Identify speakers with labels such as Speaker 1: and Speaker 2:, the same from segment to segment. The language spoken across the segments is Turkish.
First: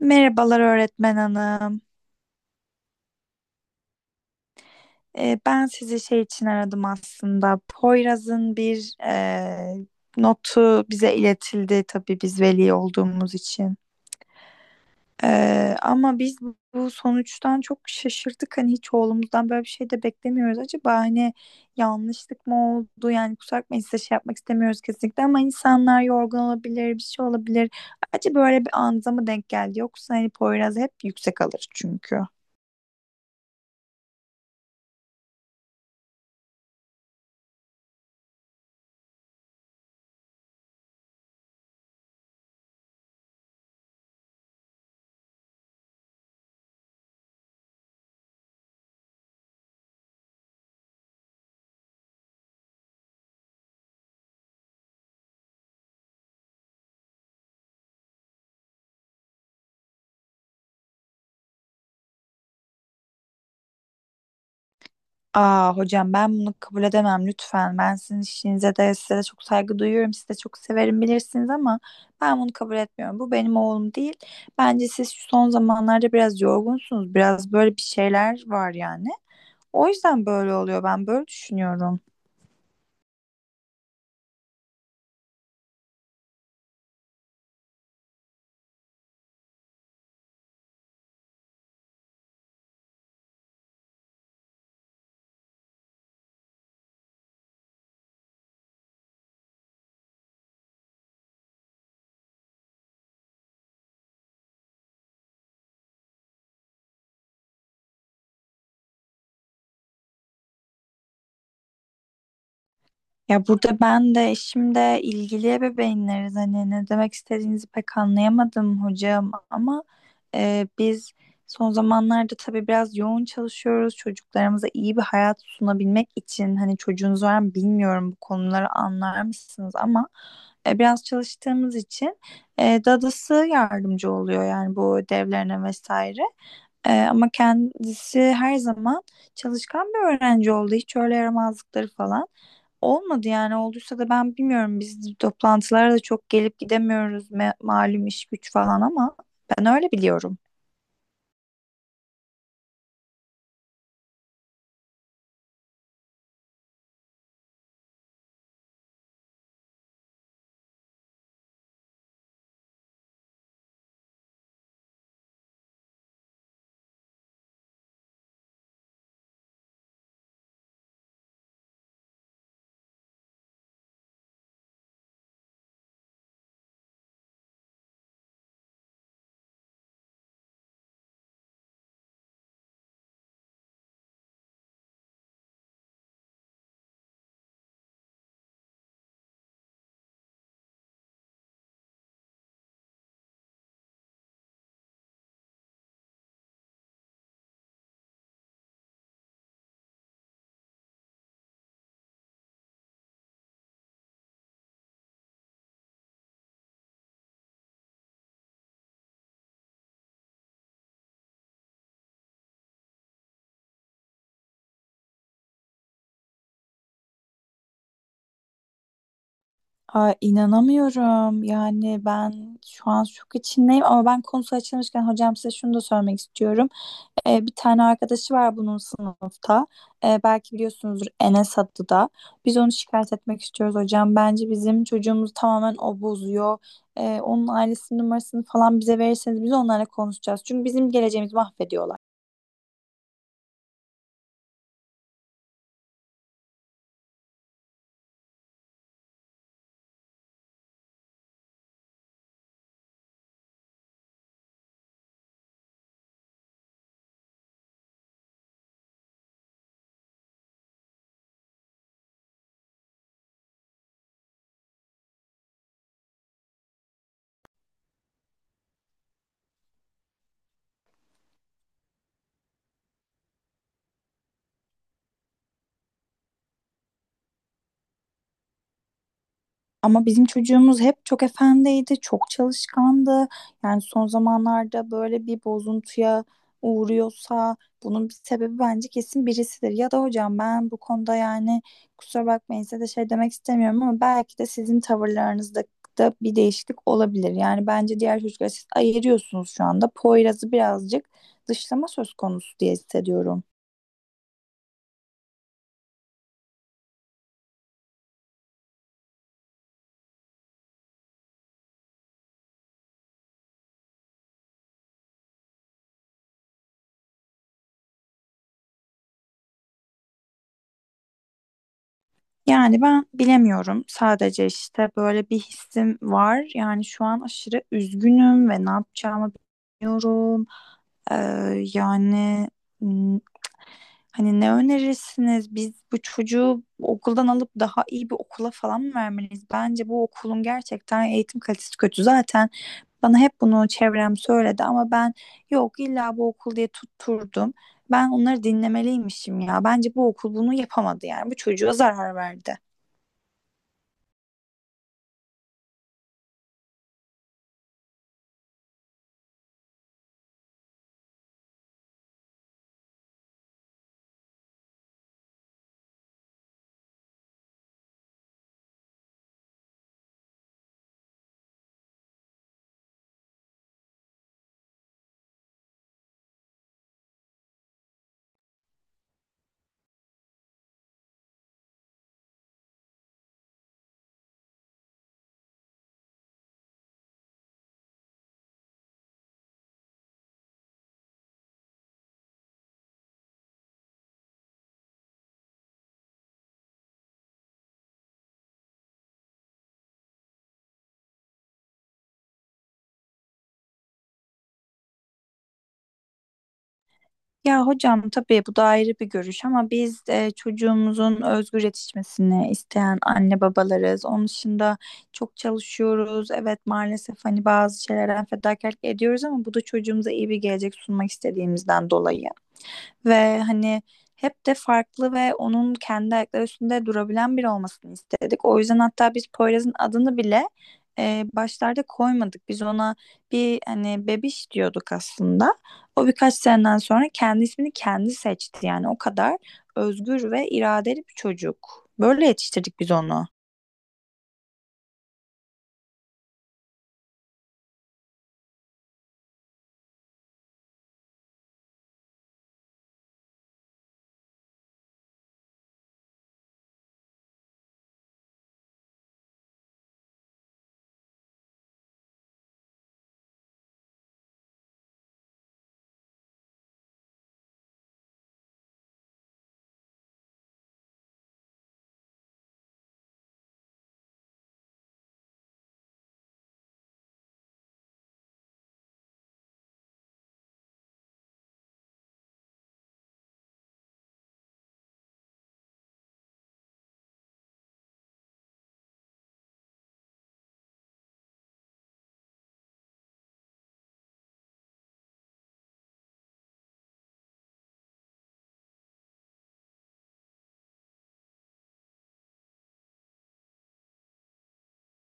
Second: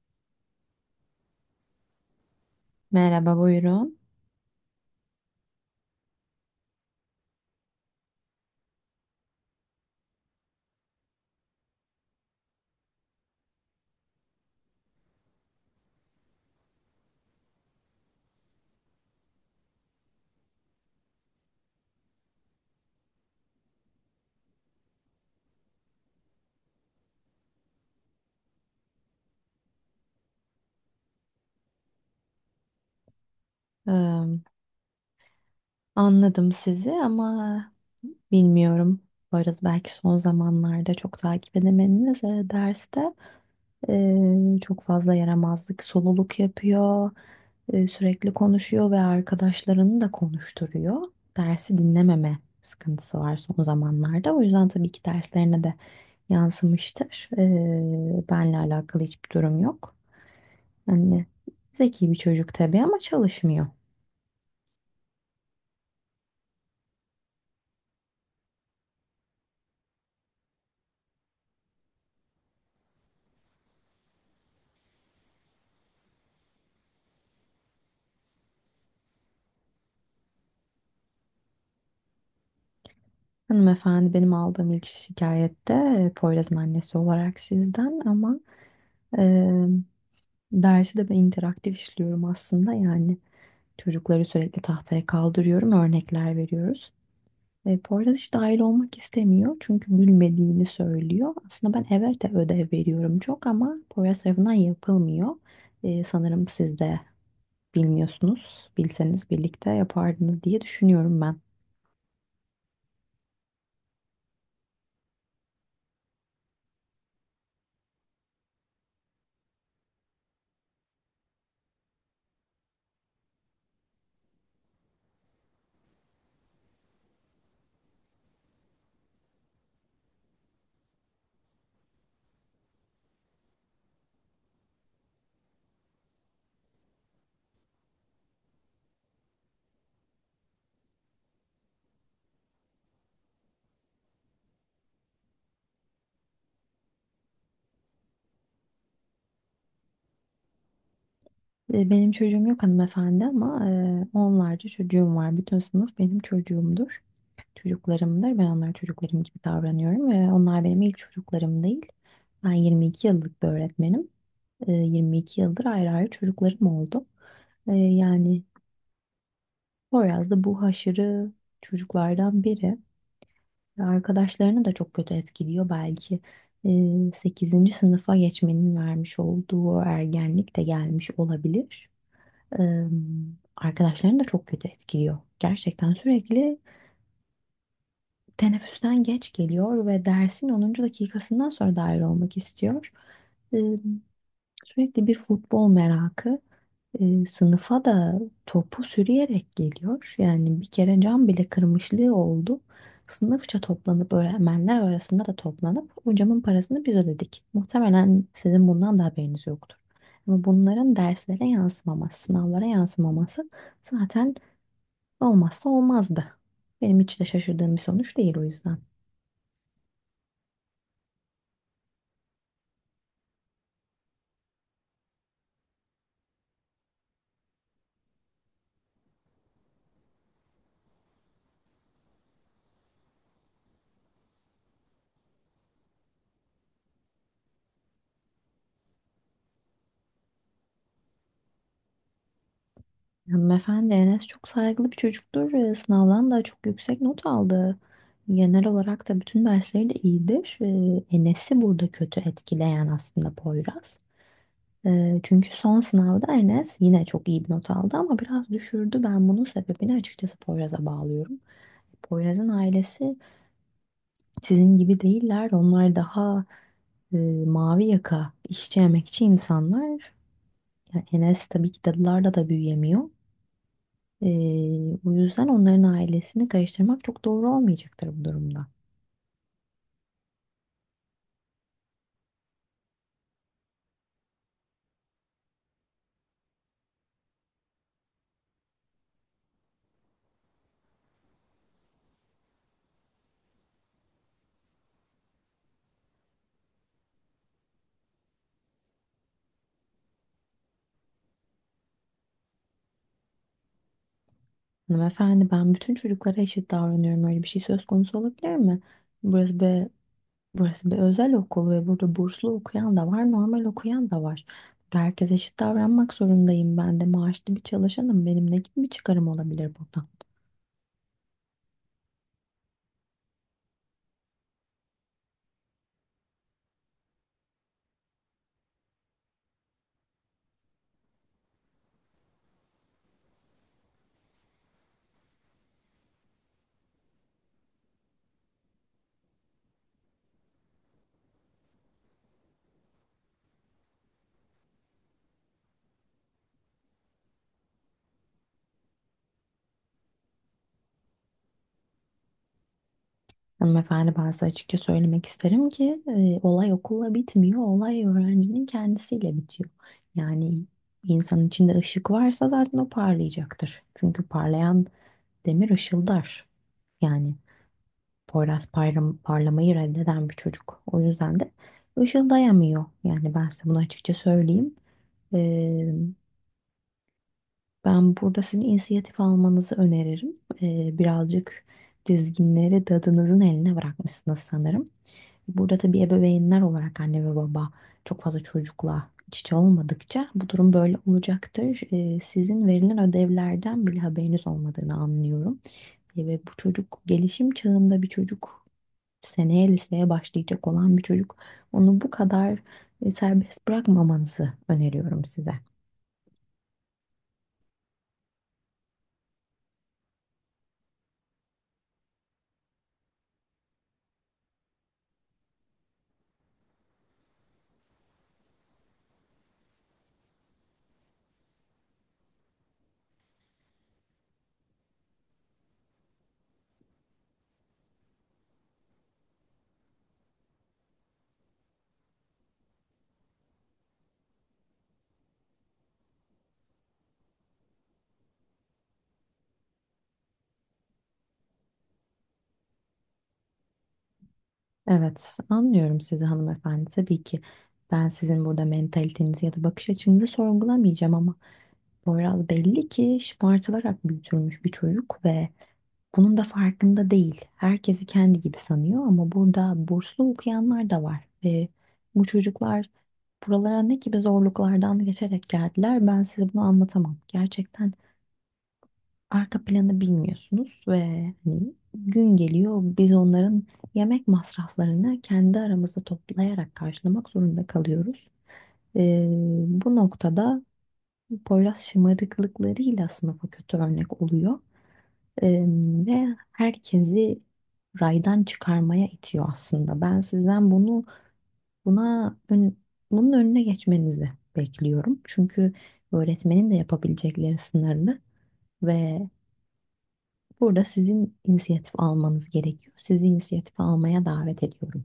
Speaker 1: Merhabalar öğretmen hanım.
Speaker 2: Merhaba, buyurun.
Speaker 1: Ben sizi şey için aradım aslında. Poyraz'ın bir notu bize iletildi tabii biz veli olduğumuz için. Ama biz bu sonuçtan çok şaşırdık. Hani hiç oğlumuzdan böyle bir şey de beklemiyoruz. Acaba hani yanlışlık mı oldu? Yani kusura bakmayın size şey yapmak istemiyoruz kesinlikle ama insanlar yorgun olabilir, bir şey olabilir. Acaba böyle bir anıza mı denk geldi? Yoksa hani Poyraz hep yüksek alır çünkü.
Speaker 2: Ee, Anladım sizi ama bilmiyorum. Varız belki son zamanlarda çok takip edemediniz. Derste çok fazla yaramazlık, soluluk yapıyor. Sürekli konuşuyor ve arkadaşlarını da konuşturuyor. Dersi dinlememe sıkıntısı var son zamanlarda. O yüzden tabii ki derslerine de yansımıştır. Benle alakalı hiçbir durum yok. Yani zeki bir çocuk tabii ama çalışmıyor.
Speaker 1: Aa hocam ben bunu kabul edemem lütfen. Ben sizin işinize de size de çok saygı duyuyorum. Sizi de çok severim bilirsiniz ama ben bunu kabul etmiyorum. Bu benim oğlum değil. Bence siz şu son zamanlarda biraz yorgunsunuz. Biraz böyle bir şeyler var yani. O yüzden böyle oluyor. Ben böyle düşünüyorum.
Speaker 2: Hanımefendi benim aldığım ilk şikayette Poyraz'ın annesi olarak sizden ama e, dersi de ben interaktif işliyorum aslında, yani çocukları sürekli tahtaya kaldırıyorum, örnekler veriyoruz. E, Poyraz hiç dahil olmak istemiyor çünkü bilmediğini söylüyor. Aslında ben evet de ödev veriyorum çok ama Poyraz tarafından yapılmıyor. Sanırım siz de bilmiyorsunuz. Bilseniz birlikte yapardınız diye düşünüyorum ben.
Speaker 1: Ya burada ben de eşimde ilgili ebeveynleriz, hani ne demek istediğinizi pek anlayamadım hocam ama biz son zamanlarda tabii biraz yoğun çalışıyoruz çocuklarımıza iyi bir hayat sunabilmek için, hani çocuğunuz var mı bilmiyorum, bu konuları anlar mısınız ama biraz çalıştığımız için dadısı yardımcı oluyor yani bu ödevlerine vesaire. Ama kendisi her zaman çalışkan bir öğrenci oldu, hiç öyle yaramazlıkları falan. Olmadı yani, olduysa da ben bilmiyorum, biz toplantılara da çok gelip gidemiyoruz, malum iş güç falan, ama ben öyle biliyorum.
Speaker 2: Benim çocuğum yok hanımefendi ama onlarca çocuğum var. Bütün sınıf benim çocuğumdur. Çocuklarımdır. Ben onlara çocuklarım gibi davranıyorum ve onlar benim ilk çocuklarım değil. Ben 22 yıllık bir öğretmenim. 22 yıldır ayrı ayrı çocuklarım oldu. Yani Poyraz da bu haşırı çocuklardan biri. Ve arkadaşlarını da çok kötü etkiliyor belki. E, 8. sınıfa geçmenin vermiş olduğu ergenlik de gelmiş olabilir. Eee, Arkadaşlarını da çok kötü etkiliyor. Gerçekten sürekli teneffüsten geç geliyor ve dersin onuncu dakikasından sonra dahil olmak istiyor. Eee, Sürekli bir futbol merakı, sınıfa da topu sürüyerek geliyor. Yani bir kere cam bile kırmışlığı oldu. Sınıfça toplanıp öğretmenler arasında da toplanıp o camın parasını biz ödedik. Muhtemelen sizin bundan da haberiniz yoktur. Ama bunların derslere yansımaması, sınavlara yansımaması zaten olmazsa olmazdı. Benim hiç de şaşırdığım bir sonuç değil o yüzden.
Speaker 1: Ay, inanamıyorum. Yani ben şu an şok içindeyim ama ben konusu açılmışken hocam size şunu da söylemek istiyorum. Bir tane arkadaşı var bunun sınıfta. Belki biliyorsunuzdur, Enes adlı da. Biz onu şikayet etmek istiyoruz hocam. Bence bizim çocuğumuzu tamamen o bozuyor. Onun ailesinin numarasını falan bize verirseniz biz onlarla konuşacağız. Çünkü bizim geleceğimizi mahvediyorlar.
Speaker 2: Hanımefendi Enes çok saygılı bir çocuktur. Sınavdan da çok yüksek not aldı. Genel olarak da bütün dersleri de iyidir. Enes'i burada kötü etkileyen aslında Poyraz. Çünkü son sınavda Enes yine çok iyi bir not aldı ama biraz düşürdü. Ben bunun sebebini açıkçası Poyraz'a bağlıyorum. Poyraz'ın ailesi sizin gibi değiller. Onlar daha e, mavi yaka, işçi emekçi insanlar. Yani Enes tabii ki dadılarda da büyüyemiyor. Ee, O yüzden onların ailesini karıştırmak çok doğru olmayacaktır bu durumda.
Speaker 1: Ama bizim çocuğumuz hep çok efendiydi, çok çalışkandı. Yani son zamanlarda böyle bir bozuntuya uğruyorsa bunun bir sebebi bence kesin birisidir. Ya da hocam ben bu konuda yani kusura bakmayın size de şey demek istemiyorum ama belki de sizin tavırlarınızda da bir değişiklik olabilir. Yani bence diğer çocuklar, siz ayırıyorsunuz şu anda. Poyraz'ı birazcık dışlama söz konusu diye hissediyorum.
Speaker 2: Hanımefendi ben bütün çocuklara eşit davranıyorum. Öyle bir şey söz konusu olabilir mi? Burası bir, Burası bir özel okul ve burada burslu okuyan da var, normal okuyan da var. Burada herkese eşit davranmak zorundayım. Ben de maaşlı bir çalışanım. Benim ne gibi bir çıkarım olabilir burada?
Speaker 1: Yani ben bilemiyorum. Sadece işte böyle bir hissim var. Yani şu an aşırı üzgünüm ve ne yapacağımı bilmiyorum. Ee, yani m, Hani ne önerirsiniz? Biz bu çocuğu okuldan alıp daha iyi bir okula falan mı vermeliyiz? Bence bu okulun gerçekten eğitim kalitesi kötü. Zaten bana hep bunu çevrem söyledi ama ben yok illa bu okul diye tutturdum. Ben onları dinlemeliymişim ya. Bence bu okul bunu yapamadı yani. Bu çocuğa zarar verdi.
Speaker 2: Hanımefendi ben size açıkça söylemek isterim ki olay okulla bitmiyor. Olay öğrencinin kendisiyle bitiyor. Yani bir insanın içinde ışık varsa zaten o parlayacaktır. Çünkü parlayan demir ışıldar. Yani parlamayı reddeden bir çocuk. O yüzden de ışıldayamıyor. Yani ben size bunu açıkça söyleyeyim. Ee, Ben burada sizin inisiyatif almanızı öneririm. Birazcık dizginleri dadınızın eline bırakmışsınız sanırım. Burada tabii ebeveynler olarak anne ve baba çok fazla çocukla iç içe olmadıkça bu durum böyle olacaktır. Sizin verilen ödevlerden bile haberiniz olmadığını anlıyorum. Ve bu çocuk gelişim çağında bir çocuk, seneye liseye başlayacak olan bir çocuk, onu bu kadar serbest bırakmamanızı öneriyorum size.
Speaker 1: Ya hocam tabii bu da ayrı bir görüş, ama biz çocuğumuzun özgür yetişmesini isteyen anne babalarız. Onun dışında çok çalışıyoruz. Evet maalesef hani bazı şeylerden fedakarlık ediyoruz ama bu da çocuğumuza iyi bir gelecek sunmak istediğimizden dolayı. Ve hani hep de farklı ve onun kendi ayakları üstünde durabilen biri olmasını istedik. O yüzden hatta biz Poyraz'ın adını bile başlarda koymadık. Biz ona bir hani bebiş diyorduk aslında. O birkaç seneden sonra kendi ismini kendi seçti. Yani o kadar özgür ve iradeli bir çocuk. Böyle yetiştirdik biz onu.
Speaker 2: Evet, anlıyorum sizi hanımefendi. Tabii ki ben sizin burada mentalitenizi ya da bakış açınızı sorgulamayacağım ama Poyraz belli ki şımartılarak büyütülmüş bir çocuk ve bunun da farkında değil. Herkesi kendi gibi sanıyor ama burada burslu okuyanlar da var. Ve bu çocuklar buralara ne gibi zorluklardan geçerek geldiler, ben size bunu anlatamam. Gerçekten arka planı bilmiyorsunuz ve hani gün geliyor biz onların yemek masraflarını kendi aramızda toplayarak karşılamak zorunda kalıyoruz. Ee, Bu noktada Poyraz şımarıklıklarıyla sınıfa kötü örnek oluyor. Ee, Ve herkesi raydan çıkarmaya itiyor aslında. Ben sizden buna ön- bunun önüne geçmenizi bekliyorum. Çünkü öğretmenin de yapabilecekleri sınırlı ve burada sizin inisiyatif almanız gerekiyor. Sizi inisiyatife almaya davet ediyorum.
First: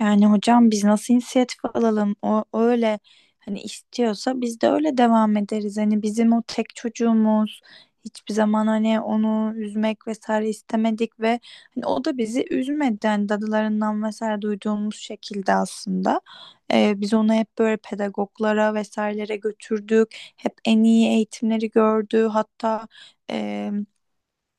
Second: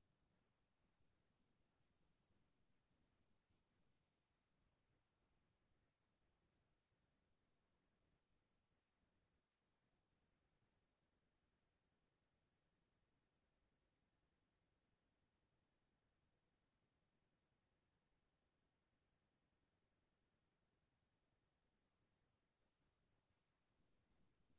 Speaker 1: Yani hocam biz nasıl inisiyatif alalım? O öyle hani istiyorsa biz de öyle devam ederiz. Hani bizim o tek çocuğumuz hiçbir zaman hani onu üzmek vesaire istemedik ve hani o da bizi üzmedi. Yani dadılarından vesaire duyduğumuz şekilde aslında. Biz onu hep böyle pedagoglara vesairelere götürdük. Hep en iyi eğitimleri gördü. Hatta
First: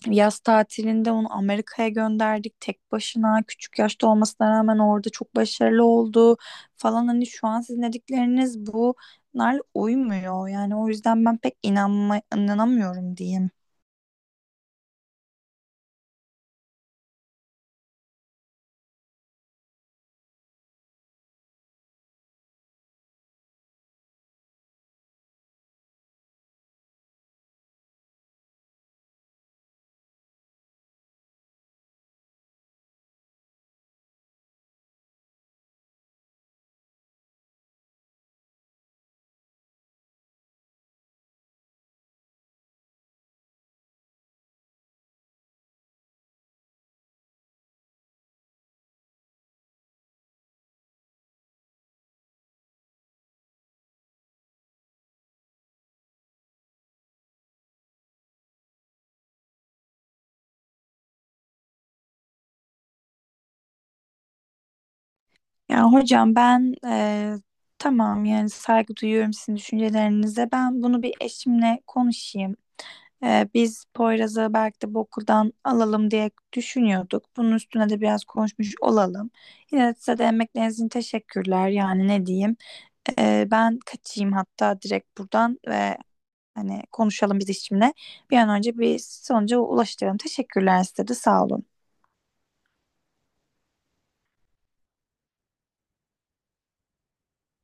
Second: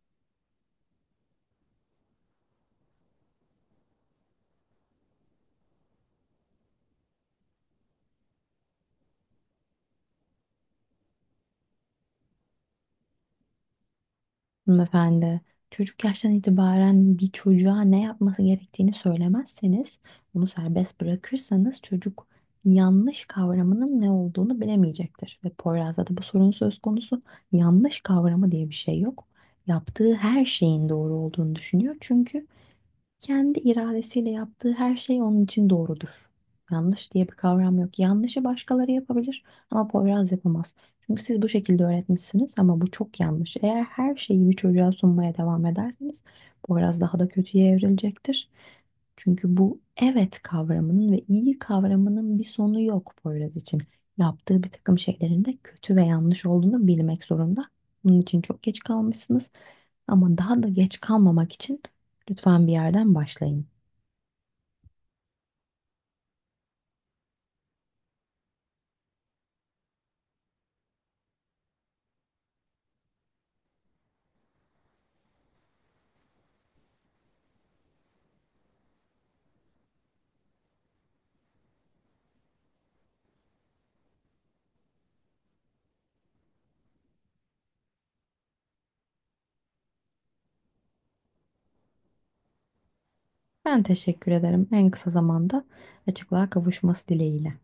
Speaker 1: yaz tatilinde onu Amerika'ya gönderdik tek başına. Küçük yaşta olmasına rağmen orada çok başarılı oldu falan. Hani şu an sizin dedikleriniz bunlar uymuyor. Yani o yüzden ben inanamıyorum diyeyim.
Speaker 2: Hanımefendi, çocuk yaştan itibaren bir çocuğa ne yapması gerektiğini söylemezseniz, onu serbest bırakırsanız çocuk yanlış kavramının ne olduğunu bilemeyecektir. Ve Poyraz'da da bu sorun söz konusu. Yanlış kavramı diye bir şey yok. Yaptığı her şeyin doğru olduğunu düşünüyor. Çünkü kendi iradesiyle yaptığı her şey onun için doğrudur. Yanlış diye bir kavram yok. Yanlışı başkaları yapabilir ama Poyraz yapamaz. Çünkü siz bu şekilde öğretmişsiniz ama bu çok yanlış. Eğer her şeyi bir çocuğa sunmaya devam ederseniz Poyraz daha da kötüye evrilecektir. Çünkü bu evet kavramının ve iyi kavramının bir sonu yok Poyraz için. Yaptığı bir takım şeylerin de kötü ve yanlış olduğunu bilmek zorunda. Bunun için çok geç kalmışsınız. Ama daha da geç kalmamak için lütfen bir yerden başlayın.
Speaker 1: Yani hocam ben tamam yani saygı duyuyorum sizin düşüncelerinize. Ben bunu bir eşimle konuşayım. Biz Poyraz'ı belki de bu okuldan alalım diye düşünüyorduk. Bunun üstüne de biraz konuşmuş olalım. Yine de size de emekleriniz için teşekkürler. Yani ne diyeyim. Ben kaçayım hatta direkt buradan ve hani konuşalım biz işimle. Bir an önce bir sonuca ulaştıralım. Teşekkürler, size de sağ olun.
Speaker 2: Ben teşekkür ederim. En kısa zamanda açıklığa kavuşması dileğiyle.